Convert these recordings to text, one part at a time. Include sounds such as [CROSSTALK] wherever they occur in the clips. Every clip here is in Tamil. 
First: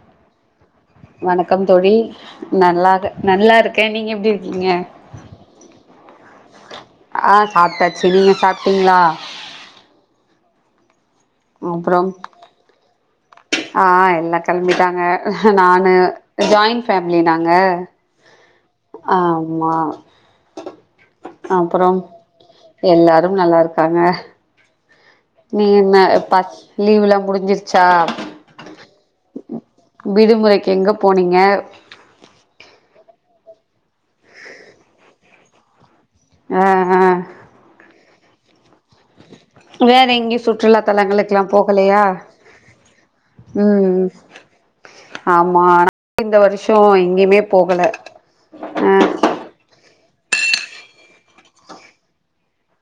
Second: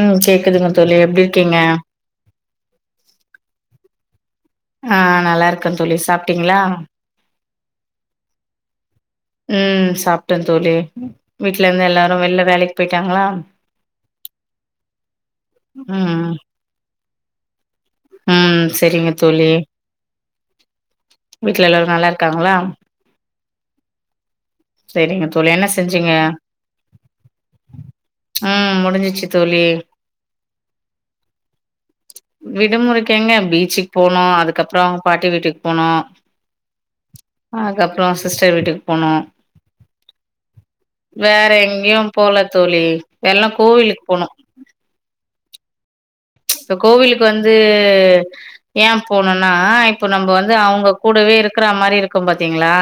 ம் கேக்குதுங்க தோழி எப்டிருக்கீங்க நல்லா இரு நல்லா இருக்கேன் நீங்க எப்டி ருக்கிங் ஆ நல்லா இருக்கே தோழி சாப்ட்டீங்களா? ஆ சாப்ட்டாச்சு நீங்க சாப்ட்டீங்களா ம் சாப்ட்டே தோழி வீட்ல என்ன அப்றோ எல்லாரு வெளில வேலைக்கி போய்ட்டாங்ளா ஆ எல்லா கெளம்பிட்டாங்க நானு ம் ஜாயிண்ட் ஃபேமிலி நாங்க ம் செரிங்க தோழி. ஆமா வீட்ல எல்லோரு அப்றம் நல்லா இருக்காங்ளா எல்லாரும் நல்லா இருக்காங்க செரிங்க தோழி நீ என்ன பத் லீவுல்லா முடிஞ்சிருச்சா ம் முடிஞ்சிச்சு தோழி விடுமுறைக்கு எங்க போனீங்க விடுமுறைக்கெங்க பீச்சுக்கு போனோ அதுக்கப்றோ அவ்ங் பாட்டி வீட்டுக்கு போனோ அ அ அதுக்கப்றோ சிஸ்டர் வீட்டுக்கு போனோ வேற எங்கையு சுற்றுலா தளங்கக்கெல்லா வேற எங்கேயு போகலையா போல தோழி எல்லா கோவிலுக்கு ம் போனோ. ஆமா ஆனா இப்ப கோவிலுக்கு வந்து ஏ ஆ போணுனுனா இப்ப நம்ம வந்து அவுங்க கூடவே இருக்கிற மாரி இருக்கு பாத்தீங்ளா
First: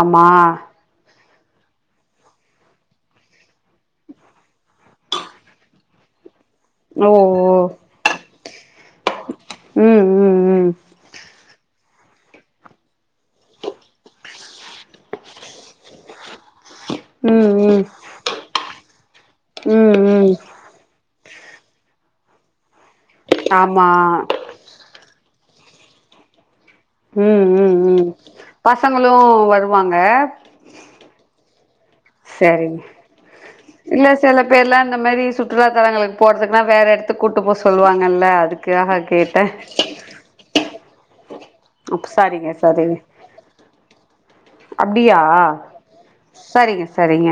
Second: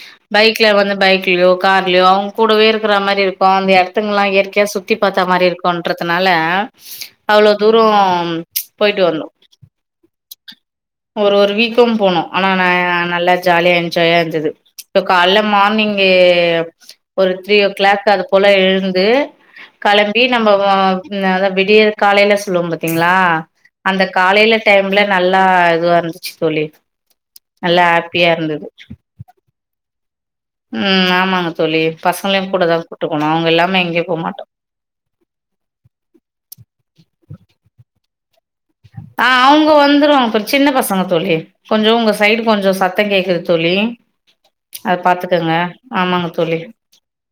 ஆமா பைக்ல வந்து பைக் கிலோ கார்ல்யோ அவுங்க கூடவே இருக்கிற மாரி இருக்கு அந்த இடத்துங்கல்லா இயற்கையா சுத்தி பாத்த மாரி இருக்குன்றதுனால ஓ ஓ தூரோம் போயிட்டு வந்தோ ம் ம் ம் ஒரு ஒரு வீக்கும் போனோ ஆனா நா நல்லா ஜாலியா என்ஜாயா இருந்தது இப்ப கால்ல மார்னிங்கி ஒரு த்ரீ ஓ ம் ம் கிளாக் அது போல எழுந்து ம் களம் பி ம் நம்ம வ அத விடியற் காலையில சொல்லுவோ பாத்தீங்ளா ஆமா அந்த காலையில டைம்ல நல்லா இதுவா இருந்துச்சு தோழி ம் ம் நல்லா ம் ஹாப்பியா இருந்தது பசங்களு வருவாங்க ம் ஆமாங்க தோழி பசங்களையு கூட தா கூட்டுப்போணு அவுங்க எல்லாம எங்கேயு போமாட்டோ தெர்ல அந்த மாரி சுட் றுலாத்தலங்களுக்கு போறதுக்குன்னா வேற எடத்துக்கு கூட்டு போ சொல்லுவாங்க அதுக் ஆ அவுங்க வந்துருவாங்க பே சின்ன பசங்க தோழி கொஞ்சோ அப் உங்க சைடு சரிங்க கொஞ்சோ சரிங்க சத்த கேக்குது தோழி அத அப்டியா பாத்துக்கங்க ஆமாங்க தோழி சரிங்க சரிங்க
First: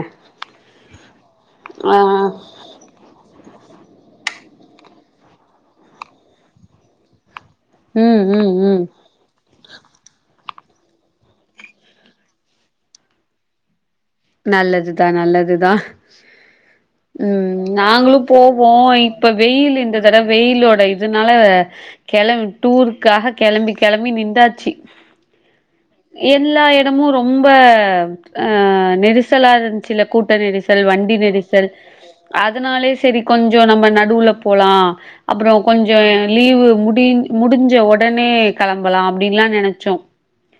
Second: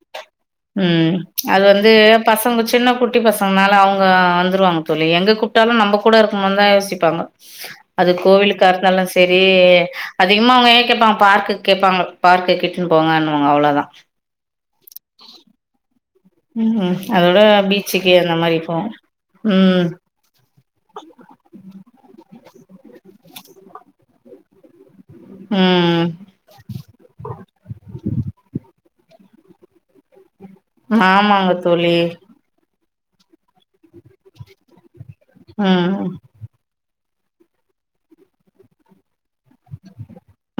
ம் அது வந்து ஆ பசங்க சின்ன குட் ட்டி பசங்கனால அவுங்க வந்துருவாங்க தோழி எங்க கூப்ட்டாலு நம்ம கூட இருக்கனந்தா யோசிப்பாங்க அது ம் ம் கோவிலுக்கா ம் இருந்தாலு செ செரி அதிகமா அவுங்க என்ன கேட்பாங்க பார்க்கு கேட்பாங்க பார்க்கு கிட்டனு போங்கனுவாங்க அவ்ளதா நல்லதுதா நல்லதுதா ம் அதோட ம் பீச்சுக்கு நாங்களு அந்த மாரி போவோ போவோம். இப்ப வெயிலு ம், இந்த தடவ வெயிலோட இதுனால கெளம்பி டூருக்காக கெளம்பி கெளம்பி நின்டாச்சு ம் ம் எல்லா எடமு ரொம்ப ஆ நெரிசலா இருந் ச்சுல கூட்ட நெரிசல் வண்டி ஆமாங்க நெரிசல் தோழி. அதனாலே செரி கொஞ்சோ நம்ம நடுவுல போலா அப்றோ ம், கொஞ்சோ லீவு முடி முடிஞ்ச ஒடனே கெளம்பலா அப்டின்லா நெனச்சோ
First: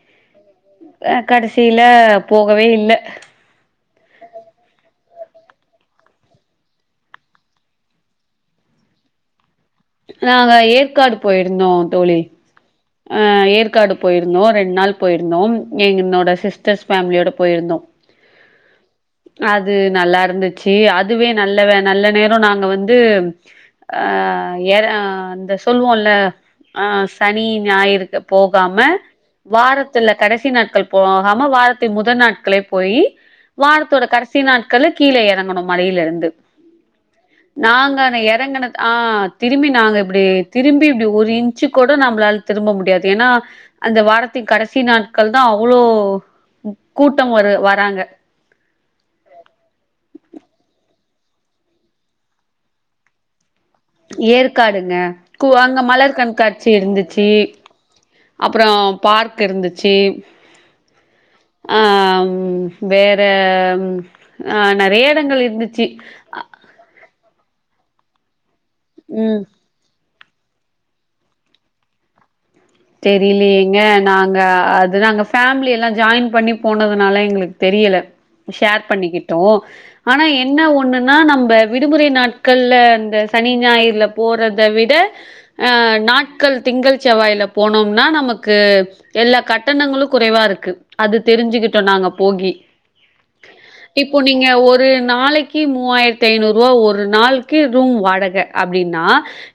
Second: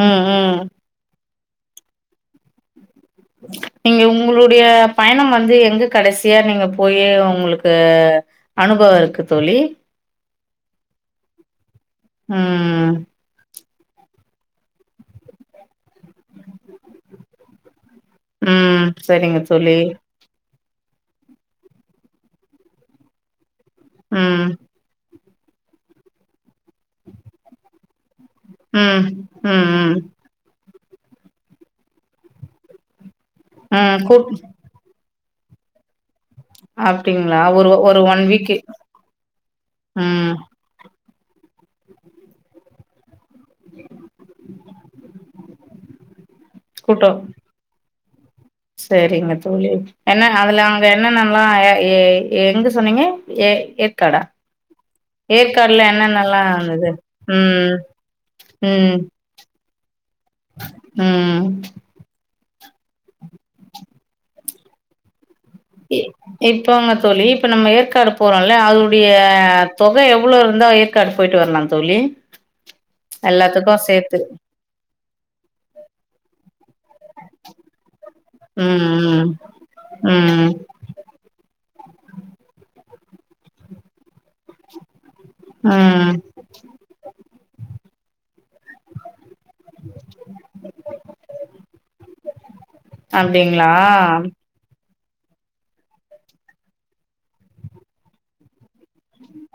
ம் ம் அ கடைசில போகவே இல்ல [INAUDIBLE] நீங்க உங்களுடைய பயணம் வந்து எங்க கடைசியா நீங்க போயி ஒங்களுக்கு அனுபவ இருக்கு தோழி நாங்க ஏற்காடு போயிருந்தோ தோழி ம் அ ஏற்காடு போயிருந்தோ ரெண்டு நாள் போயிருந்தோ என்னோட சிஸ்டர்ஸ் ஃபேமிலியோட போயிருந்தோ ம் சரிங்க அது தோழி நல்லா இருந்துச் சி அதுவே நல்ல வே நல்ல நேரோ நாங்க வந்து ஆ ம் ஏர இந்த சொல்வோல்ல ஆ சனி ஞாயிறுக்கு போகாம ம் ம் ம் வாரத்தில கடைசி நாட்கள் போகாம வாரத்தில் முதல் நாட்களே போயி ம் வாரத்தோட கூப் கடைசி நாட் கள்ல கீழ எறங்கனோ மலைல இருந்து அப்டிங்களா ஒரு ஒரு நாங்க ஒன் வீக்கு எறங்கனது ஆ திரும்பி நாங்க இப்டி ம் திரும்பி இப்டி ஒரு இன்ச் கூட நம்மளால திரும்ப முடியாது ஏனா அந்த வாரத்தின் கடைசி நாட்கள்தா அவ்ளோ கூட்டம் வரு வராங்க செரிங்க தோழி என்ன அதுல அங்க என்னன்னலா எ எங்க சொன்னீங்க எ ஏற் ஏற்காடுங்க கு அங்க மலர் என்னென்னல்லா கண்காட்சி இருந்தது இருந்துச்சி ம் அப்றோ ம் பார்க் இருந்துச்சி ம் ஆ வேற ஆ நெறைய எடங்கள் இரு இ இப்போங்க தோழி இப்ப நம்ம ஏற்காடு போறோல்ல அதனுடைய ம் தொக எவ்ளோ இருந்தா ஏற்காடு போயிட்டு வரலா தோழி எல்லாத்துக்கு தெரிலியேங்க சேத்து நாங்க அது நாங்க ஃபேமிலியெல்லா ஜாயின் பண்ணி போனதுனால எங்களுக்கு தெரியல ஷேர் ம் பண்ணிக்கிட்டோ ஆனா ம் என்ன ஒன் ஒண்ணுன்னா நம்ம விடுமுறை நாட்கள்ல இந்த சனி ஞாயிறுல்ல போறத விட ஆ ம் ம் நாட்கள் திங்கள் செவ்வாயில போனோனா நமக் கு எல்லா கட்டணங்களு குறைவா இருக்கு அது தெரிஞ்சுக்கிட்டோ நாங்க போகி அப்டிங்ளா இப்போ நீங்க ஒரு நாளக்கி மூவாயிரத்தி ஐநூறு ரூவா ஒரு நாள்க்கு ரூம் வாடக அப்டின்னா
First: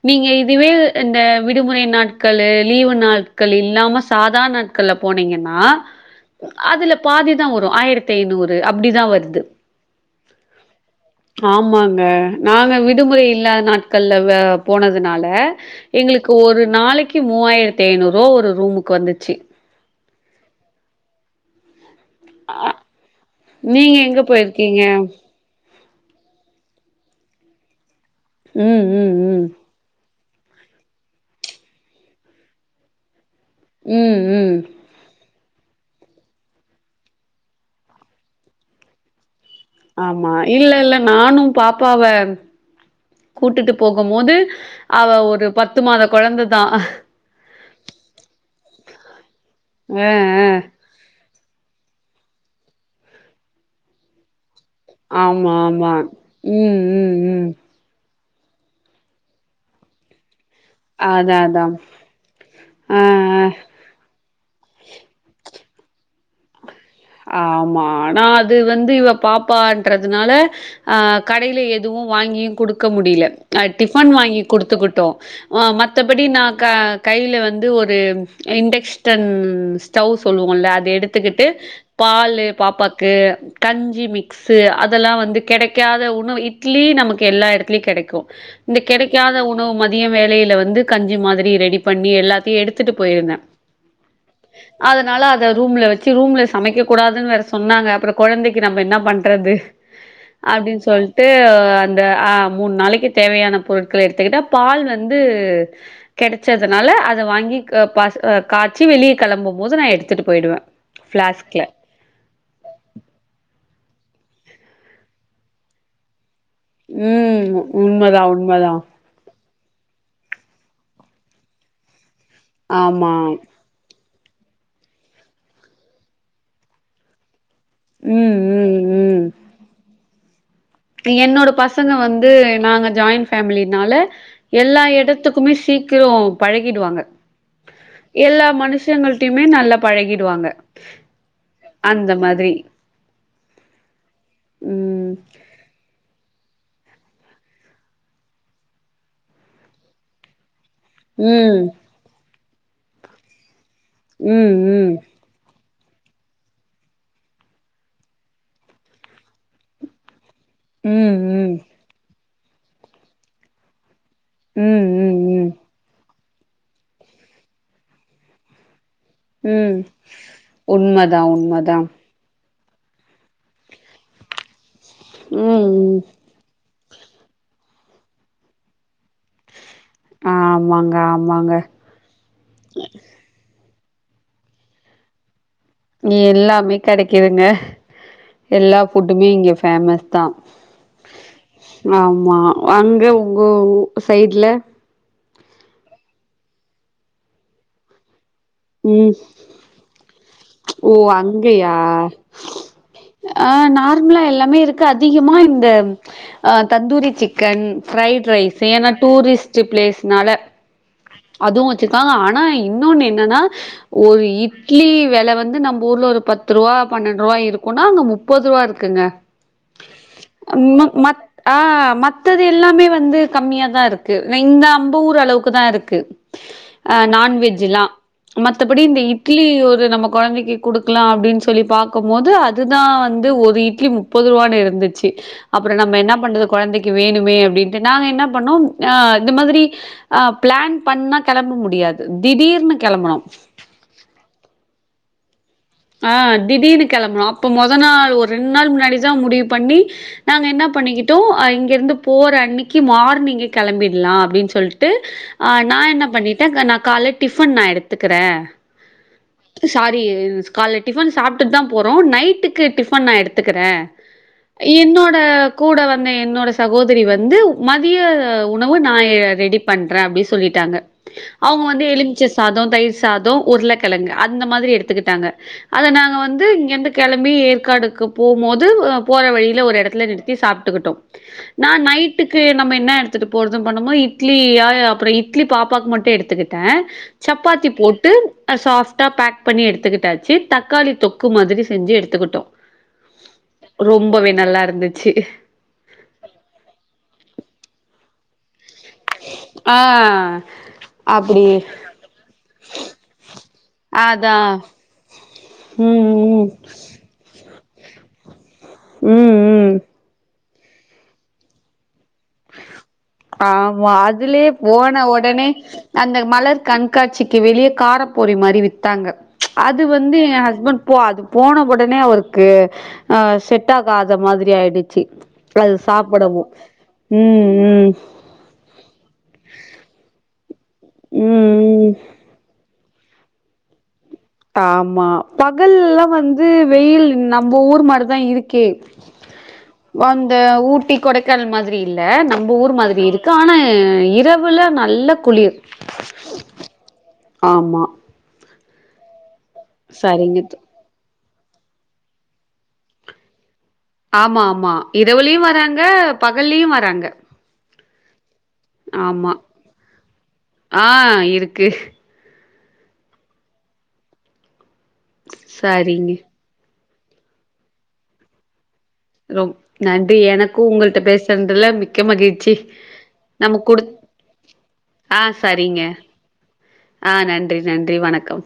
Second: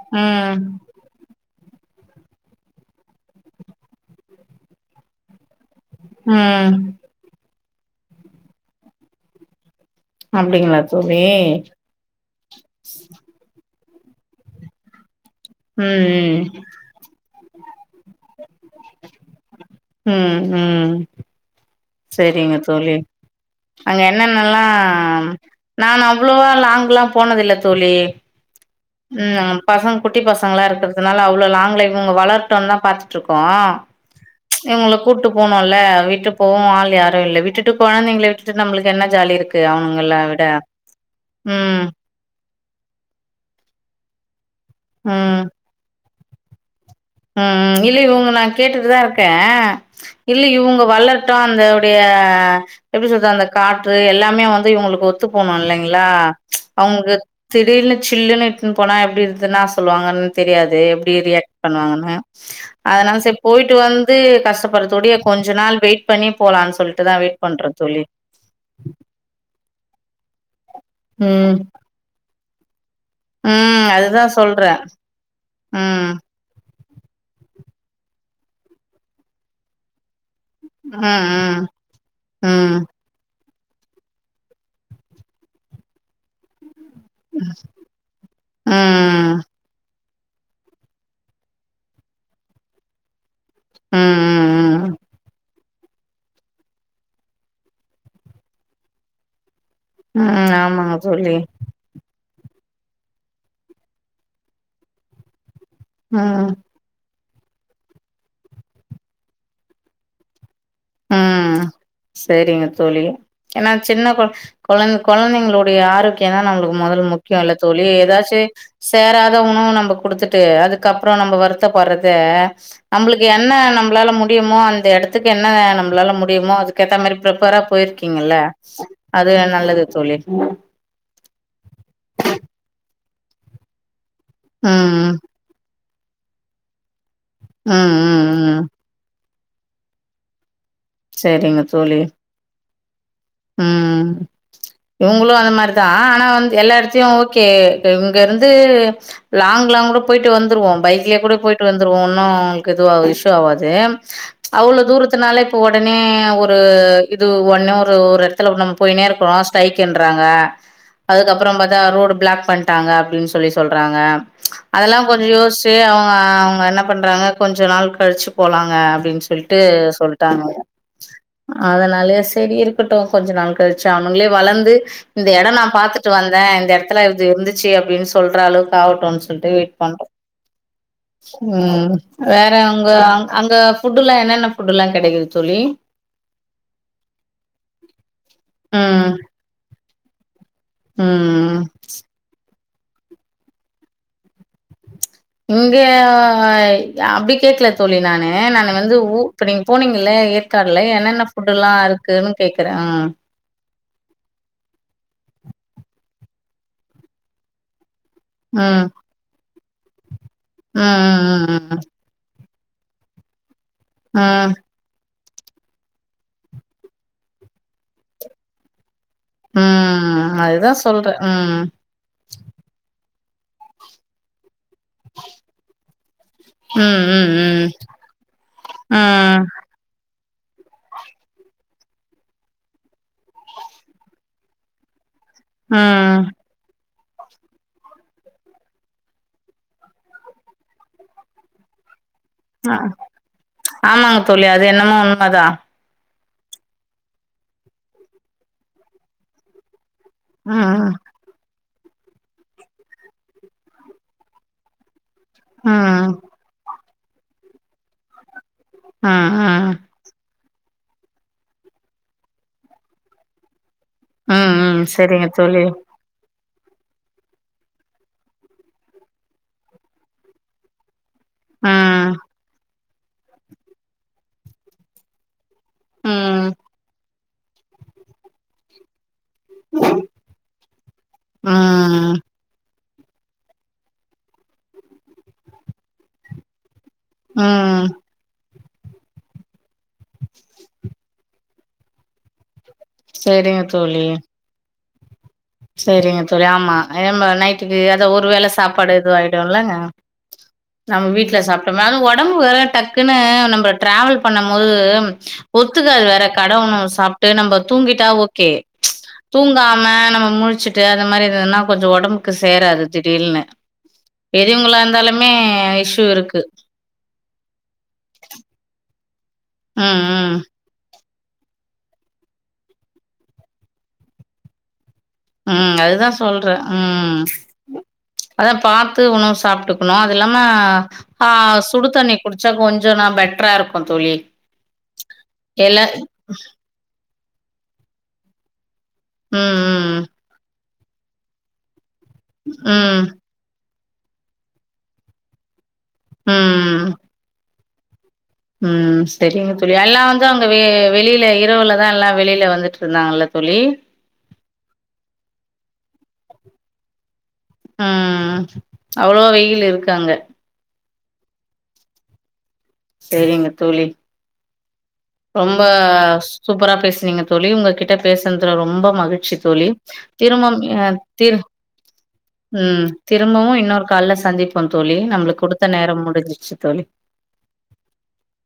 நீங்க ம் இதுவே இந்த விடுமுறை நாட்களு லீவு நாட்கள் இல்லாம சாதா நாட்கள்ல போனீங்கன்னா ம் அதுலப் பாதி தா வரு ஆயிரத்தி ஐநூறு அப்டிதா வருது அப்டிங்ளா தோழி க நாங்க விடுமுறை இல்லாத நாட்கள்ல போனதுனால எங்களுக்கு ம் ஒரு நாளக்கி மூவாயிரத்தி ஐநூறு ரூவா ஒரு ரூமுக்கு வந்துச்சி ம் ம் சரிங்க தோழி நீங்க அங்க எங்க என்னன்னல்லா போயிருக்கீங்க? நானு அவ்ளோவா லாங்க்ல்லா போனதில்ல தோழி ம் பசங்க குட்டி பசங்கல்லா இருக்கிறதுனால அவ்ளோ லாங்ல இவுங்க வளரட்டுனுதா பாத்துட்டுருக்கோ ம், ம் இவங்கள கூட்டு போனுல்ல விட்டு போவவு ஆள் யாரு இல்ல விட்டுட்டு கொழந்தைங்கள விட்டுட்டு நம்மளுக்கு என்ன ஜாலி இருக்கு அவனுங்கள ஆமா விட இல்ல இல்ல நானு ம் பாப்பாவ கூட்டுட்டு போகும்போது அவ ஒரு பத்து மாத கொழந்ததா உம் இல்ல இவங்கள நா கேட்டுட்டுதா இருக்கே இல்ல அ இவுங்க வளர்ப் தா அந்தவுடைய எப்டி சொல்றது அந்த காற்று எல்லாமே வந்து இவுங்களுக் ஒத்து ஆமா போனும ஆமா இல்லைங்களா ம் அவுங்களுக்கு ம் ம் திடீர்னு சில்லுனுட்டுன்னு போனா எப்டி இருதுன்னா சொல்லுவாங்கன்னு தெரியாது எப்டி அதா ரியாக்ட் அதா பண்ணுவாங்கனு அ அத்னால செரி அ போயிட்டு வந்து கஷ்டப்படுறதுடைய கொஞ்ச நாள் வெயிட் பண்ணி போலாம்னு சொல்லிட்டுதா வெயிட் பண்றே தோழி இது வந்து இவ பாப்பன்றதுனால ஆ ம் கடைல எதுவு வாங்கியு குடுக்க முடில நா ம் டிஃபன் அதுதா வாங்கி சொல்றே குடுத்துக்குட்டோ ம் மத்தபடி நாக்க கைல வந்து ஒரு இண்டக்ஷடன் ஸ்டவ் சொல்லுவோல்ல அது ம் எடுத்துக்கிட்டு ம் பாலு ம் பாப்பாக்கு கஞ்சி மிக்ஸ் அதெல்லா வந்து கெடக்காத உணவு இப் இட்லி நமக்கு எல்லா இடத்துலயு கெடக்கு ம் இந்த கெடக்காத ம் ஒன் டவு மதியோ வேலைல வந்து கஞ்சி மாதிரி ரெடி பண்ணி எல்லாத்தையு எடுத்துட்டு போயிருவே ம் அத்னால அத ரூம்ல வச்சு ரூம்ல சமக்க கூடாதுன்னு வேற சொன்னாங்க அப்றோ கொழந்தக்கி நம்ம என்ன பண்றது ம் ம் அப்டின்னு ஆமாங்க சொல்ட்டு தோழி இந்த அ மூணு நாளைக்கு தேவையான பொருட்கள் எடுத்துக்கிட்டா பால் வந்து ம் கெடச்சத அத்னால அத வாங்கி க பாஸ் காச்சி வெளிய கெளம்பும் போது நா எடுத்துட்டு போயிடுவே ஃப்ளாஸ்க்ல செரிங்க தோழி ஏன்னா சின்ன கொழ கொழந்த கொழந்தைங்களுடைய ஆரோக்கியோ தா நம்மளுக்கு மொதல முக்கியம் ம் ல தோழி உண்மதா ஏதாச்சு உண்மதா சேராத உணவு நம்ம குடுத்துட்டு அதுக்கப்றோ நம்ம வருத்தப்படுறது ஆமா நம்ளுக்கு என்ன நம்மளால முடியுமோ அந்த எடத்துக்கு என்ன வேணு நம்பளால முடியுமோ அதுக்கேத்தா மாதிரி பிரிப்பரா போயிருக்கீங்கல்ல ம் ம் ம் அது நல்லது தோழி என்னோட பசங்க வந்து நாங்க ஜாயின் ஃபேமிலினால ம் எல்லா ம் எடத்துக் குமே சீக்கிரோ பழகிடுவாங்க ம் ம் எல்லா ம் மனுஷங்கள்ட்டயுமே நல்லா பழகிடுவாங்க செரிங்க தோழி மாத்ரி உம் ம் ம் இவுங்களு அந்த மார் தா ஆனா வந்து எல்லா எடத்தையு ஓகே இங்க இருந்து லாங் லாங் கூட போயிட்டு வந்துருவோ பைக் லிய கூட ம் போயிட்டு வந்துருவோ ஒன்னு க்குஇதுவா இஷ்யூ ஆவாது ம் அவ்ளோ ம் தூரத்துக் பத்து நாளக்கி ஒடனே ஒரு இது ஒன்னே ஒரு ஒரு எடத்துல நம்ம போயினே இருக்கோ ஸ்டரைக்ன்றாங்க ம் அதுக்கப்புறோ ம் பாத் தா ரோடு ப்ளாக் பண்ணிட்டாங்க அப்டின்னு சொல்லி சொல்றாங்க ம் அதெல்லா ம் கொஞ்சோ ம் யோசுச்சு அவங்க அவங்க என்ன பண்றாங்க கொஞ்ச நாள் கழிச்சு போலாங்க அப்டின்னு சொ சொல்லிட்டு ம் சொல்ட்டாங்க உண்மதா உண்மதா அதனால சரி இருக் கட்டு கொஞ்ச நாள் கழிச்சு அவ்ங்களே வளந்து இந்த எடம் நா ம் ம் பாத்துட்டு வந் தே இந்த எடத்துல இது இருந்துச்சி அப்டின்னு சொல்ற அளவுக்கு ஆவட்டுன்னு சொல்லிட்டு வெயிட் பண்றோ ஆமாங்க ஆமாங்க உம் வேற அங்க அங்க ஃபுட்டு் எல்லா என்னென்ன ஃபுட்டு் எல்லா கெடக்கிது தோழி எல்லாமே கெடக்கீதுங்க எல்லா ம் ஃபுட்டுமே இங்க ஃபேமஸ் தா ம் ஆமா அங்க உங்க ஊ சைடுல இங்க அப்டி கேக்கல தோழி நானு ஆ நானு வந்து ம் ஊ இப்ப நீங்க போனீங்க இல்ல ஏற்காடுல ஓ என்னன்னா ஃபுட்டுலா அங்கயா இருக்குன் கேக்கற ஆ ஆ நார்மலா எல்லாமே இருக்கு அதிகமா இந்த ஆ தந்தூரி சிக்கன் ஃப்ரைட் ரைஸ் ஏனா டூரிஸ்ட்டு ப்ளேஸ்னால ஆ ஆ ஆ ஆ பாங்க ஆனா இன்னொன்னு என்னன்னா ஒரு ம் ம் இட் இட்லி வெல வந்து நம்ப ஊர்ல ஒரு பத்து ரூபா பன்னண்டு ரூபா இருக்குன்னா இங்க முப்பது ரூபா இருக்குங்க ம் அதுதா ம் சொல்றே மத் ஆ ம் மத் தது எல்லாமே வந்து கம்மியா தா இருக்கு இந்த நம்ப ஊரு அளவுக்கு தா இருக் கு ஆ ம் ம் நான்வெஜில்லா மத்தபடி ம் இந்த ம் இட்லி ஒரு நமக்கு கொழந்தைக்கி குடுக்கலா அப்டின் சொல்லி பாக்கம்போது அதுதா வந்து ஒரு இட்லி முப்பது ரூபானு இருந்துச்சி அப்றோ நம்ம என்ன ம் பண்ற கொழந்தைக்கி வேணுமே அப்டின்ட்டு நாங்க என்ன பண்ணோ ஆ இந்த மாதிரி ஆ பிளான் பண்ணா கெளம்ப முடியாது திடீர்னு அ கெளம்பணோ ஆமாங்க தோழி அது என்னமோ உண்மதா ஆ திடீர்னு கெளம்ணோ அப்ப மொத நாள் ஒரு ரெண் நாள் முன்னாடிதா முடிவு பண்ணி நாங்க என்ன ம் பண்ணிக்கிட் டோம் இங்க இருந்து போற அன்னக்கி மார்னிங்கே கெளம்பிடலா அப்டின் சொல்ட்டு ஆ நா என்ன ம் பண்ணிட்டன் நா கால்ல டிஃபன் நா எடுத்துக்கிற ஆ ஆ [UNINTELLIGIBLE] கால்ல டிஃபன் சாப்ட்டுட்டு தா போறோ நைட்டுக்கு டிஃபன் நா எடுத்துக்கிற ம் ம் என்னோட சரிங்க தோழி கூட வந் த என்னோட சகோதிரி வந்து மதிய உணவு நா ரெடி பண்ற அப்டி சொல்லிட்டாங்க அவுங்க வந்து ம் எலுமிச்ச சாதோ தயிர் சாதோ உருளக்கெழங்கு அந்த மாதிரி எடுத்துக்கிட்டாங்க அத நாங்க ம் வந்து இங்கிருந்து கெளம்பி ஏற்காடுக்கு போமோது போற வழி ல ஒரு எடத்துல நிறுத்தி சாப்ட்டுக்கிட்டோ நா ம் நைட்டு க்கு நம்ம என்ன எடுத்துட்டு போறதுன்னு பண்ணோமோ இட்லியா அப்றோ இட்லி பாப்பாக்கு மட்டு எடுத்துக்கிட்ட சப்பாத்தி ம் போட்டு சாஃப்ட்டா பேக் பண்ணி எடுத்துக்கிட்ட சி தக்காளி தொக்கு மாதிரி செஞ்சி எடுத்துக்கிட்டோ சரிங்க ரொம்பவே நல்லா இருந்துச்சி செரிங்க தோழி ஆமா எம்ப நைட்டுக்கு எதோ ஒரு வேள சாப்பாடு எதுவு ஆயிடும்ல்ல ஆ நம்ம வீட்ல அப்டி சாப்ட்டோனாலு ஒடம்பு வேற டக்குன்னு நம்ம டிராவல் அதா பண்ணமோது ஒத்துக்காது வேற ம் கடஉணவு சாப்ட்டு நம்ம தூங்கிட்டா ஓகே ம் ம் ம் தூங்காம நம்ம முழிச்சிட்டு அந்த மாரி எதன்னா கொஞ்சோ ஒடம்புக்கு சேராது திடீல்னு ஆமா அதுலயே பெரியவங்களா போன இருந்தாலுமே ஒடனே இஷ்யூ அந்த இருக்கு. மலர் கண் காட்சிக்கு வெளியே காரப்பூரி மாரி வித்தாங்க அது ம், வந்து ம். என் ஹஸ்பண்ட் போ அது போன ஒடனே அவருக்கு ஆ செட் ஆகாத மாதிரி ஆயிடுச்சி அது ம். அதுதான் சாப்டவு ம் ம் அதா பாத்து உணவு சாப்ட்டுக்குணு அது இல்லாம ஆ ம் சுடு ம் தண்ணி குடிச்சா கொஞ்சோ நா பெட்டரா இருக்கும் தோழி ஆமா எல்லா பகல்லா வந்து வெயில் நம்ப ஊர் மாரிதா இருக்கே ம், ம். அந்த ஊட்டி கொடக்கானல் மாதிரி இல்ல நம்ப ஊர் மாதிரி ம். இருக் கு ஆனா இரவுல நல்ல குளிர் ம் ஆமா ம் சரிங்க தோழி எல்லா வந்து சரிங்க அவங்க தோ வெ வெளியில இரவுல அதா எல்லா வெளியில வந்துட்டு இருந்தாங்கலே தோழி ஆமா ஆமா இரவுலையு வராங்க பகல்லையு வராங்க ஆ அவ்ளோ ஆமா. வெயில் இருக்கு அங்க ஆ இருக்கு சரிங்க தோழி ரொம்ப சரிங்க. சூப்பரா பேசுனிங்க தோழி உங்க கிட்ட பேசனதுல ரொம்ப மகிழ் ச்சி ரொம் தோழி நன்றி. திரும்பம் எனக்கும் அ உங்கள்ட்ட தி பேசுனதுல மிக்க மகிழ்ச்சி. ம் திரும்பவு நம்ம இன்னொரு குடுத் கால்ல சந்தி ப்போ தோழி ஆ நம்மளுக்கு கொடுத்த சரிங்க. நேரம் முடிஞ்சிச்சு தோழி ஆ நன்றி நன்றி வணக்கம்